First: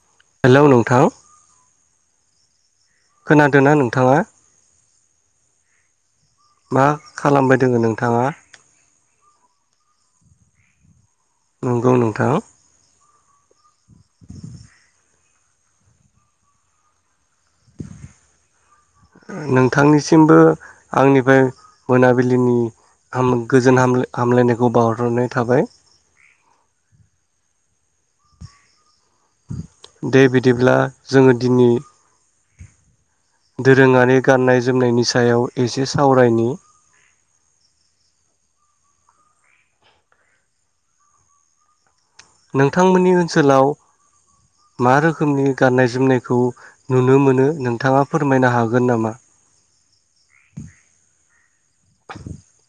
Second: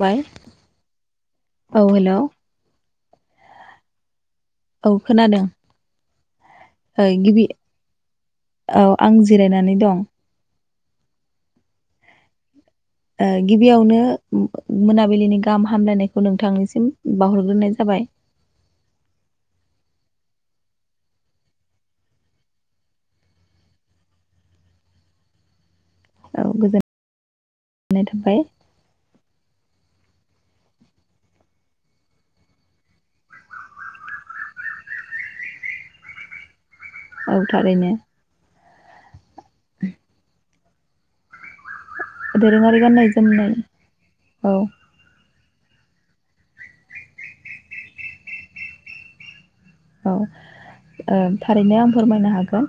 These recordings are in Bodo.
बाय हेल' नोंथां औ हेल' खोनादोंना नोंथाङा? औ खोनादों मा ओइ गिबि खालामबाय दोङो नोंथाङा औ आं जिरायनानै दं नंगौ नोंथां ओ गिबियावनो मोनाबिलिनि गाहाम हामलायनायखौ नोंथांनिसिम बावहरग्रोनाय जाबाय। सिमबो आंनिफ्राय मोनाबिलिनि हाम गोजोन हाम-हामलायनायखौ बावहरनाय थाबाय। औ गोजोन्नाय थाबाय। दे बिदिब्ला जोङो दिनि दोरोङारि गान्नाय जोमनायनि सायाव एसे सावरायनि। औ थारैनो। [inaudible] दोरोङारि गाननाय नोंथांमोननि जोमनाय ओन्सोलाव औ मा रोखोमनि गान्नाय जोमनायखौ नुनो मोनो नोंथाङा फोरमायनो हागोन नामा? औ ओ थारैनो आं फोरमायनो हागोन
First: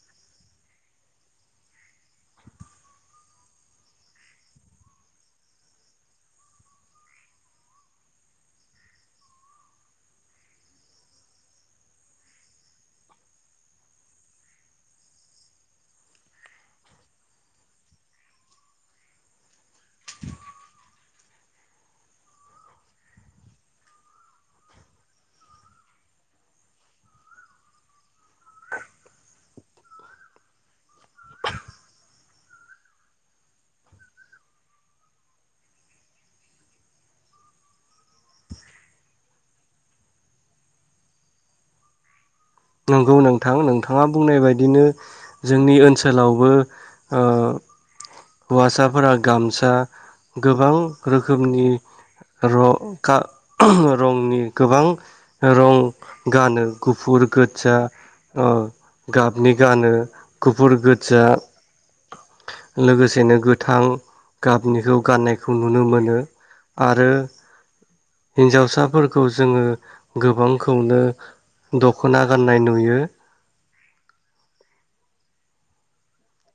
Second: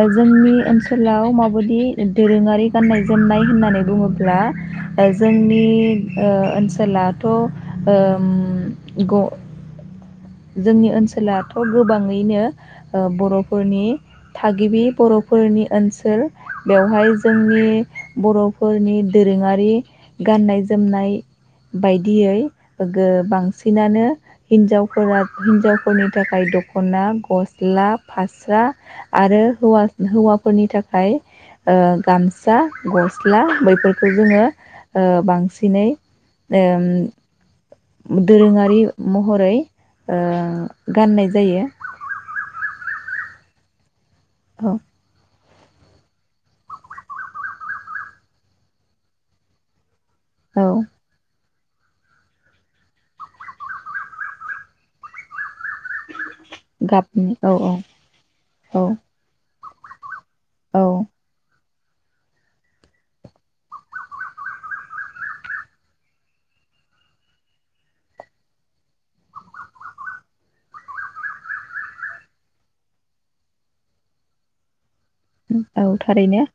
ओ जोंनि ओन्सोलाव माबायदि दोरोङारि गान्नाय जोमनाय होन्नानै बुङोब्ला ओ जोंनि ओ ओनसोलाथ ओम ग जोंनि ओन्सोलाथ गोबाङैनो ओ बर'फोरनि थागिबि बर'फोरनि ओन्सोल बेवहाय जोंनि बर'फोरनि दोरोङारि गान्नाय जोमनाय बायदियै गो बांसिनानो हिनजाव फोरा हिनजावफोरनि थाखाय दख'ना, गस्ला, फास्रा आरो हौवा-हौवाफोरनि थाखाय ओ गामसा, गस्ला बैफोरखौ जोङो बांसिनै ओम दोरोङारि महरै ओ गान्नाय जायो। नोंगौ नोंथां नों थाङा बुंनाय औ बायदिनो जोंनि ओन्सोलावबो ओ हौवासाफोरा गामसा औ गोबां रोखोम खोमनि रं खा रंनि गोबां रं गानो। गुफुर गाबनि औ औ गोजा ओ औ गाब नि गानो गुफुर, गोजा लोगोसेनो गोथां गाबनिखौ गान्नायखौ नुनो मोनो। आरो हिन्जावसाफोरखौ जोङो गोबांखौनो द ख'ना गान्नाय नुयो। औ थारैनो।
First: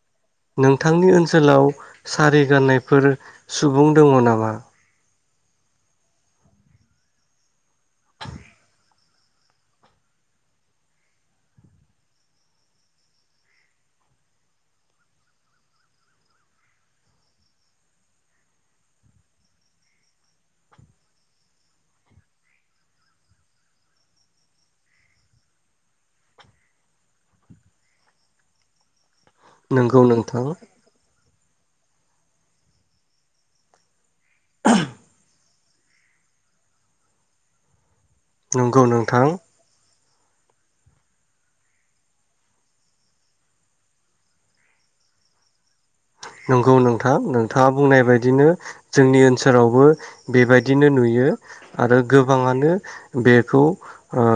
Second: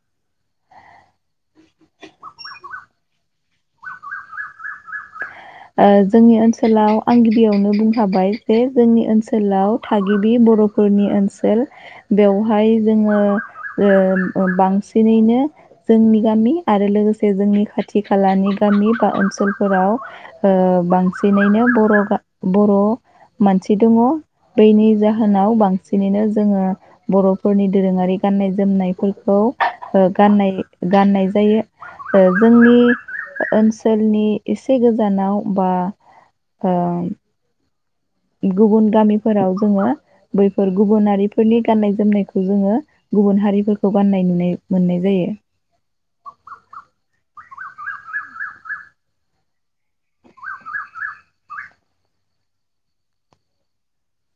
नोंथांनि ओ न्सोलाव सारि गान्नायफोर सुबुं दङ नामा? ओ जोंनि ओन्सोलाव आं गिबियावनो बुंखाबाय जे जोंनि ओन्सोलाव आं गिबियावनो बुंखांबाय बे जोंनि आ ओन्सोलाव थागिबि बर'फोरनि ओन्सोल। बेवहाय जोङो ओ बांसिनैनो जोंनि गामि आरो लोगोसे जोंनि खाथि खालानि गामि बा ओन्सोलफोराव ओ बांसिनैनो बर' गा ओ बर' मानसि दङ। बैनि जाहोनाव बांसिनैनो जोङो बर'फोरनि दोरोङारि गान्नाय जोमनायफोर खौ नंगौ ओ नोंथां गान्नाय गान्नाय जायो। ओ जोंनि ओन्सोलनि इसे गोजान आव बा ओम नंगौ गुबुन नोंथां गामिफोराव जोङो बैफोर गुबुनारिफोरनि गान्नाय जोमनायखौ जोङो गुबुन हारिफोरखौ गान्नाय नुनाय मोन्नाय जायो। नंगौ नोंथां नोंथाङा बुंनाय बायदिनो जोंनि ओन्सोलावबो बेबायदिनो नुयो आरो गोबाङानो बेखौ ओ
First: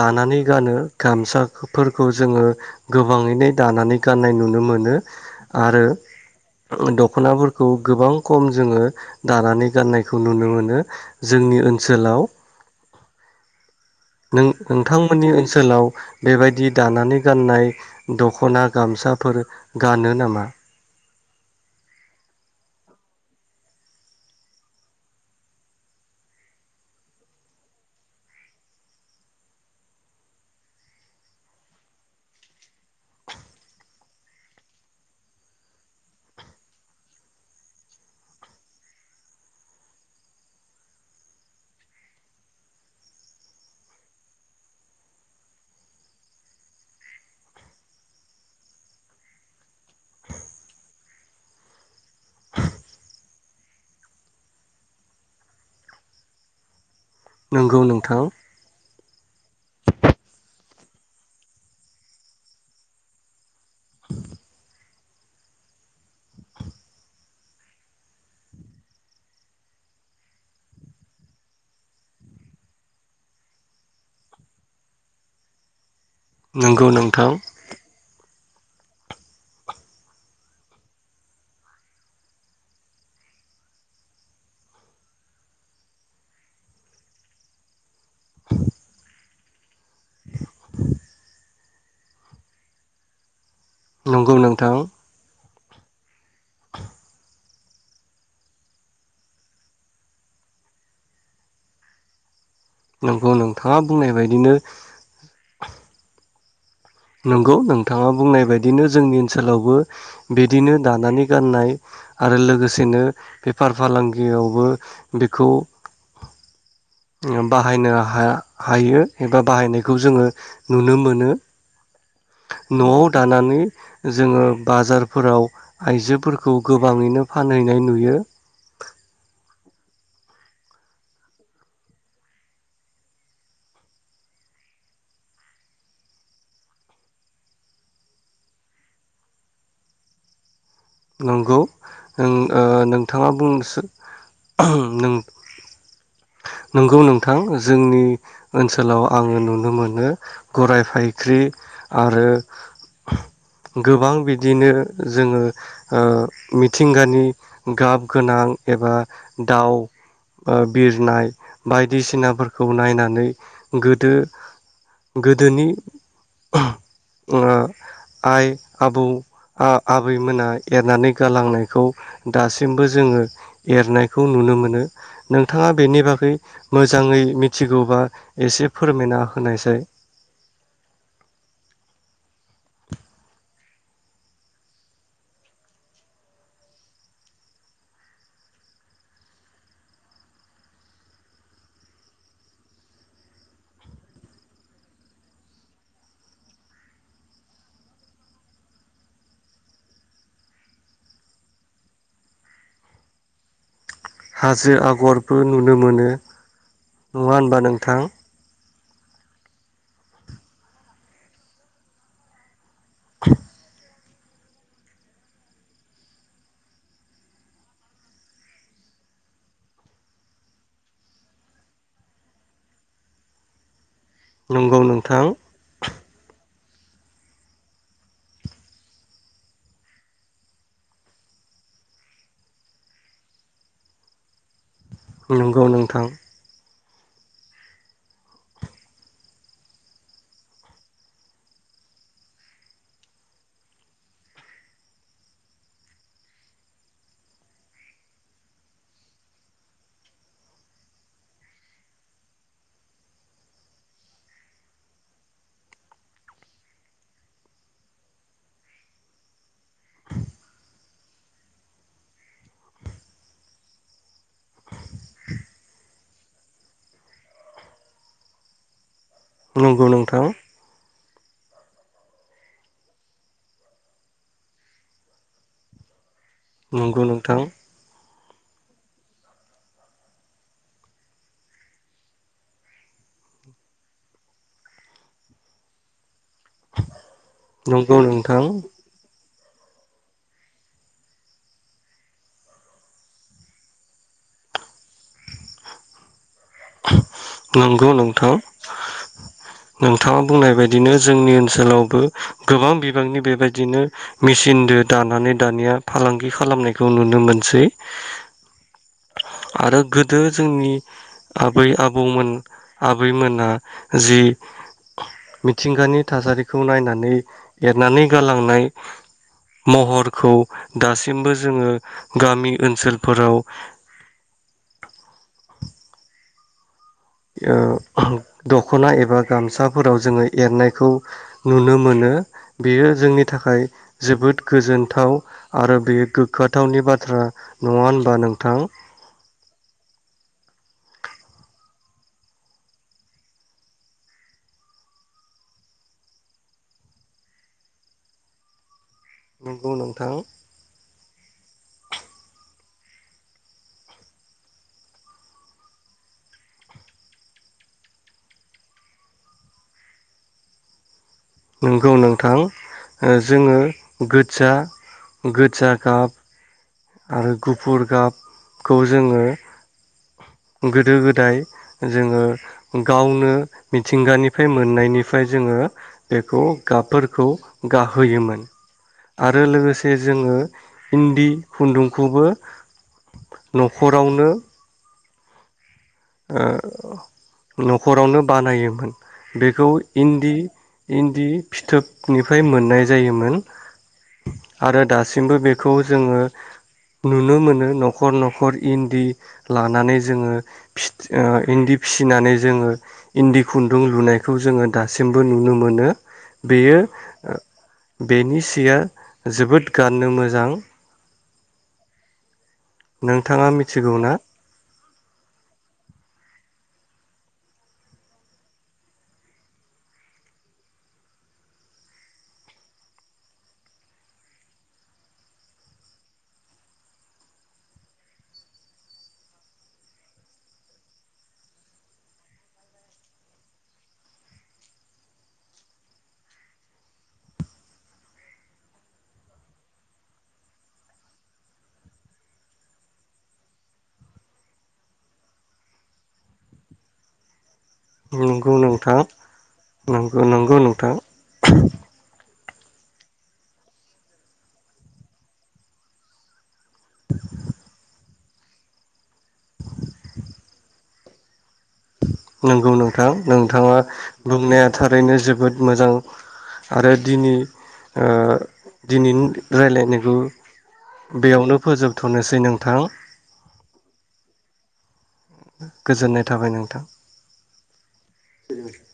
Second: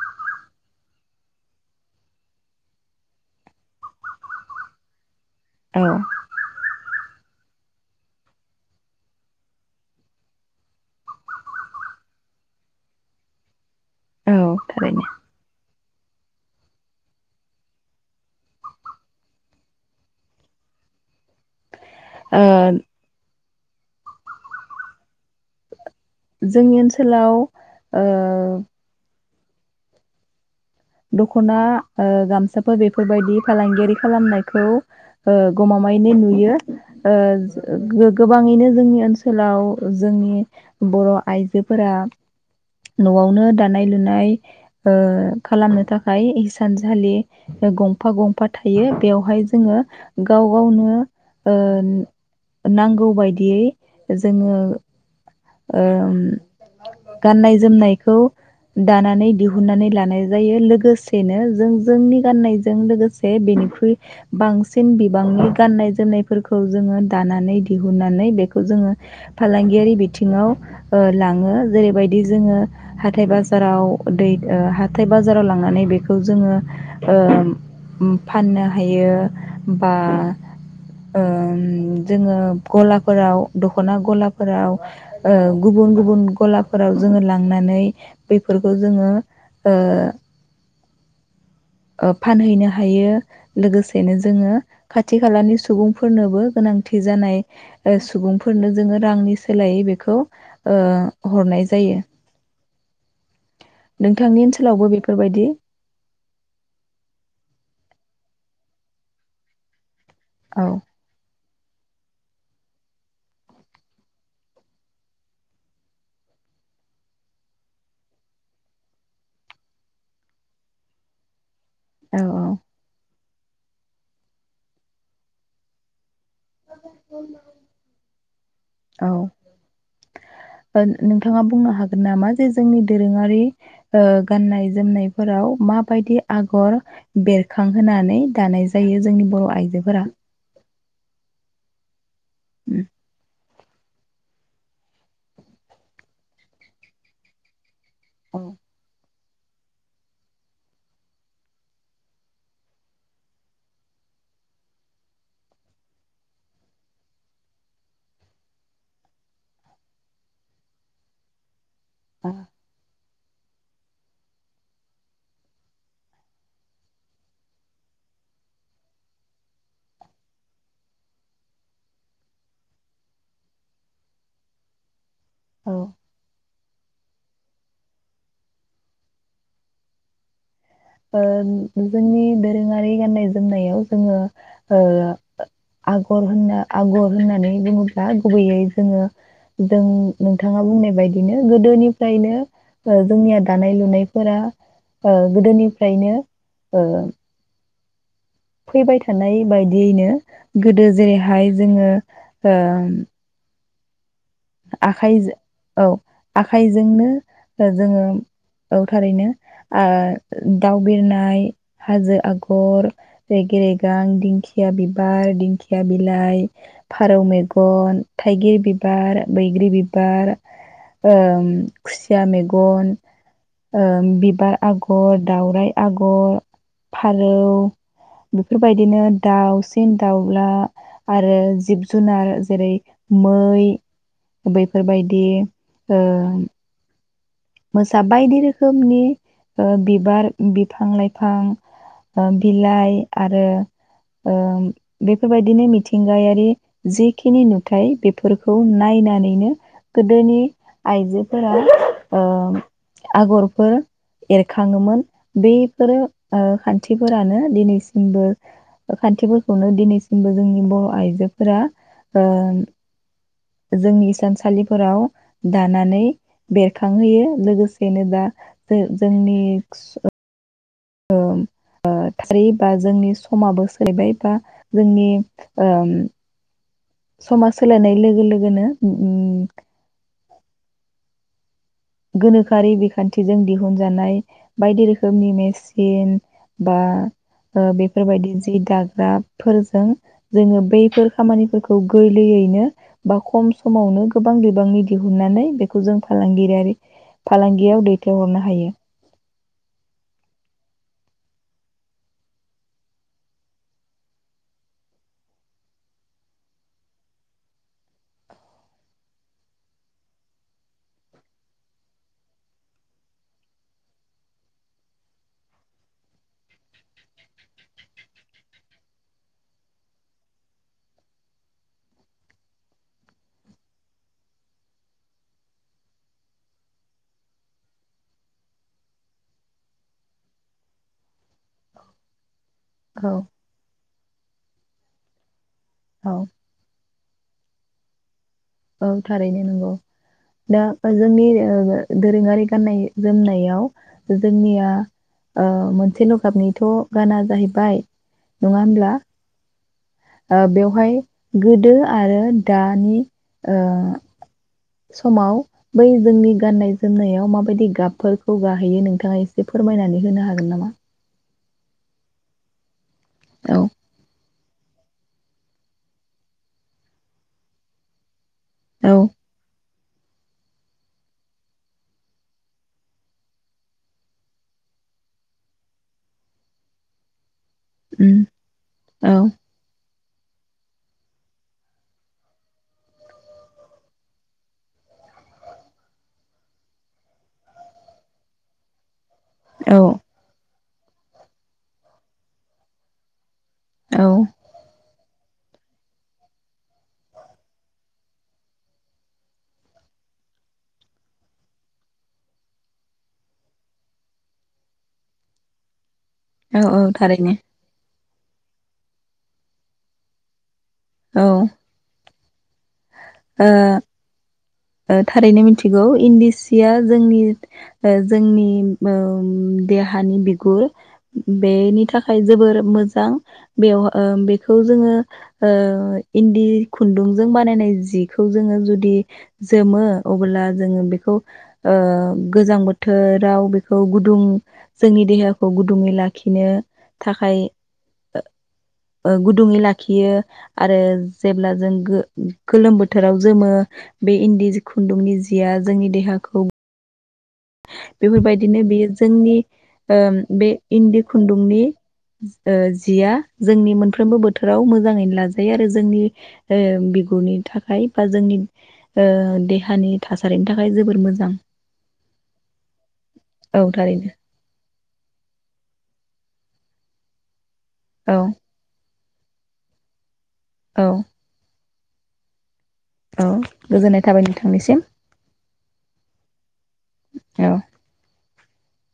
दानानै गानो् गामसाफोरखौ जोङो गोबाङैनो दानानै गान्नाय नुनो मोनो। आरो औ ओ दख'नाफोरखौ गोबां खम जोङो दानानै गाननायखौ नुनो मोनो जोंनि ओनसोलाव। नों औ थारैनो नोंथांमोननि ओनसोलाव बेबायदि दानानै गाननाय दख'ना गामसाफोर गानो नामा? ओ जोंनि ओनसोलाव ओ दख'ना ओ गामसाफोर बेफोरबायदि फालांगियारि खालामनायखौ ओ गमामायैनो नुयो। ओ गो-गोबाङैनो जोंनि ओनसोलाव जोंनि बर' आइजोफोरा न'आवनो दानाय लुनाय ओ खालामनो थाखाय हिसानसालि ओ गंफा गंफा थायो बेवहाय जोङो गाव गावनो ओ नांगौ बायदियै जोङो ओम गाननाय नंगौ जोमनायखौ नोंथां दानानै दिहुनन्नानै लानाय जायो लोगोसेनो जों जोंनि गाननायजों लोगोसे बेनिख्रुइ बांसिन बिबांनि गाननाय जोमनायफोरखौ जोङो दानानै दिहुनन्नानै बेखौ जोङो फालांगियारि बि थिङाव ओ लाङो। जेरैबायदि जोङो हाथाय बाजाराव दै ओ हाथाय बाजाराव लांनानै बेखौ खौ जोङो नंगौ ओ नोंथां उम फाननो हायो बा ओ जोङो ग'लाफोराव दख'ना ग'लाफोराव ओ गुबुन गुबुन ग'लाफोराव जोङो लांनानै बेफोरखौ जोङो ओ ओ फानहैनो हायो। लोगोसेनो नंगौ जोङो नोंथां खाथि खालानि सुबुंफोरनोबो गोनांथि जानाय ओ सुबुंफोरनो जोङो रांनि सोलायै बेखौ ओ हरनाय जायो। नंगौ नोंथाङा बुंनाय नोंथांनि बायदिनो ओनसोलावबो बेफोरबायदि नंगौ नोंथाङा बुंनाय बायदिनो जोंनि ओनसोलावबो औ बिदिनो दानानै गाननाय आरो लोगोसेनो बेफार फालांगियावबो बेखौ बाहायनो हा-हायो एबा बाहायनायखौ जोङो नुनो मोनो। औ औ न'आव दानानै जोङो बाजारफोराव आइजोफोर खौ गोबाङैनो फानहैनाय नुयो। औ ओ नोंथाङा बुंनो हागोन नामा जे जोंनि दोरोङारि ओ गाननाय, जोमनायफोराव माबायदि आगर बेरखांहोनानै दानाय जायो जोंनि बर' आइजोफोरा? नंगौ नों ओ उम नोंथाङा बुं [unintelligible] नोंगौ नोंथां जोंनि औ ओनसोलाव आङो नुनो मोनो गराय फायख्रि आरो गोबां बिदिनो जोङो ओ मिथिंगानि गाब गोनां एबा दाउ ओ बिरनाय औ बायदिसिनाफोरखौ नायनानै गोदो गोदोनि ओ आइ, आबौ, आ-आबैमोना एरनानै गालांनायखौ दासिमबो जोङो एरनायखौ नुनो मोनो। नोंथाङा बेनि बागै मोजाङै मिथिगौबा एसे फोरमायना होनायसाय। ओ जोंनि दोरोङारि गाननाय जोमनायाव जोङो ओ आगर होनना आगर होननानै बुङोब्ला गुबैयै जोङो जों नोंथाङा बुंनाय बायदिनो गोदोनिफ्रायनो ओ जोंनिया दानाय लुनायफोरा ओ गोदोनि फ्रायनो ओ फैबाय थानाय बायदियैनो गोदो जेरैहाय जोङो ओ हाजो आखाइजो आगरबो नुनो औ मोनो आखाइजोंनो नङा होनबा नोंथां? जोङो औ थारैनो आ दाउ बिरनाय, हाजो आगर, रेगे रेगां, दिंखिया बिबार, दिंखिया बिलाइ, फारौ मेगन, थाइगिर बिबार, बैग्रि बिबार, ओ खुसिया मेगन, ओ बिबार नंगौ आगर, नोंथां दावराइ आगर, फारौ बेफोरबायदिनो दाउसिन दाउला आरो जिब जुनार जेरै मै बैफो बेफोरबायदि नंगौ ओ नोंथां मोसा बायदि रोखोमनि ओ बिबार बिफां लाइफां ओ बिलाइ आरो बेफोरबायदिनो मिथिंगायारि जिखिनि नुथाय बेफोरखौ नायनानैनो गोदोनि आइजोफोरा अ आगरफोर एरखाङोमोन बैफोरो ओ खान्थिफोरानो दिनैसिमबो खान्थिफोरखौनो दिनैसिमबो जोंनि बर' आइजोफोरा ओ जोंनि इस सानलिफोराव दानानै बे थांहोयो लोगोसेनो दा जोंनि नंगौ नोंथां ओं ओ थारै बा जोंनि समाबो सोलैबाय बा जोंनि ओ नंगौ नोंथां समा सोलायनाय लोगो लोगो गोनो उम गोनोखोआरि बिखान्थिजों दिहुनजानाय बायदि रोखोमनि मेसिन बा ओ नंगौ बेफोरबायदि नोंथां जि दाग्रा फोरजों जोङो बैफोर खामानिफोरखौ गोरलैयैनो बा खम समावनो गोबां बिबांनि दिहुननानै बेखौ जों फालांगिरियारि फालांगियाव नंगौ नोंथां दैथायहरनो हायो। नोंथाङा बुंनाय बायदिनो जोंनि ओनसोलावबो गोबां बिबांनि बेबायदिनो मेचिनदो दानानै दानिया फालांगि खालामनायखौ नुनो मोनसै। आरो गोदो जोंनि आबै आबौमोन आबैमोना जि मिथिंगानि थासारिखौ नायनानै एरनानै गालांनाय महरखौ दासिमबो जोङो गामि ओनसोलफोराव ओ दख'ना एबा गामसाफोराव जोङो एरनायखौ नुनो मोनो। बेयो औ जोंनि थाखाय जोबोद गोजोन्थाव। आरो बेयो औ गोग्गोाथावनि बाथ्रा। नङा होनबा नों औ थारैनो नंगौ। दा जोंनि ओ दोरोङारि गाननाय जोमनायाव जोंनिया ओ मोनसेल' गाबनिथ' गाना जाहैबाय नङा होमब्ला? नंगौ नोंथां ओ बेवहाय गोदो आरो दानि ओ समाव बै जोंनि गाननाय जोमनायाव माबायदि गाबफोरखौ गाहैयो नोंथाङा एसे फोरमायनानै होनो हागोन नामा? नोंगौ नोंथां ओ जोङो औ गो खोथिया गोजा गाब आरो गुफुर गाब खौ औ जोङो गोदो गोदाय जोङो गावनो मिथिंगानिफ्राय मोननायनिफ्राय जोङो बेखौ गाबफोरखौ उम गाहोयोमोन औ आरो लोगोसे जे जोङो इन्दि खुन्दुंखौबो न'खरावनो ओ न'खरावनो बानायोमोन। बेखौ औ इन्दि इन्दि फिथोबनिफ्राय मोननाय जायोमोन। औ आरो दासिम दासिमबो बेखौ जोङो नुनो मोनो न'खर न'खर इन्दि लानानै जोङो फिथि इन्दि फिसिनानै जोङो इन्दि खुन्दुं लुनायखौ जोङो दासिमबो नुनो मोनो। औ बेयो औ थारैनो बेनि सिया जोबोद गाननो मोजां औ नोंथाङा मिथिगौ ना ओ थारैनो ओ मिथिगौ इन्दि सि या जोंनि ओ देहानि बिगुर बेनि थाखाय जोबोर मोजां जो ओ इन्दि खुन्दुं बानाय जिखौ जोङो जुदि जोमो अब्ला जोङो बेखौ ओ गोजां बोथोराव बेखौ गुदुं जोंनि देहाखौ गुदुङै लाखिनो थाखाय ओ गु-गुदुङै लाखियो आरो जेब्ला जों बेखौ गोलोम बोथोराव जोमो बे इन्दि खुन्दुंनि जिया जोंनि देहाखौ नंगौ बेफोरबायदिनो बेयो नोंथां जोंनि ओ नंगौ बे नंगौ नोंथां इन्दि खुन्दुंनि ओ जिया जोंनि मोनफ्रोमबो बोथोराव मोजाङैनो लाजायो आरो जोंनि ओ बिगुरनि थाखाय ओ जोंनि ओ देहानि थासारिनि थाखाय जोबोर मोजां नंगौ नोंथां औ नोंथाङा थारैनो बुंनाया थारैनो जोबोद मोजां आरो दिनै ओ औ दिनैनि रायलायनायखौ औ बेयावनो फोजोबथ'नोसै नों औ गोजोननाय थाबाय नोंथांनिसिम गोजोननाय थाबाय नोंथां। औ। [inaudible]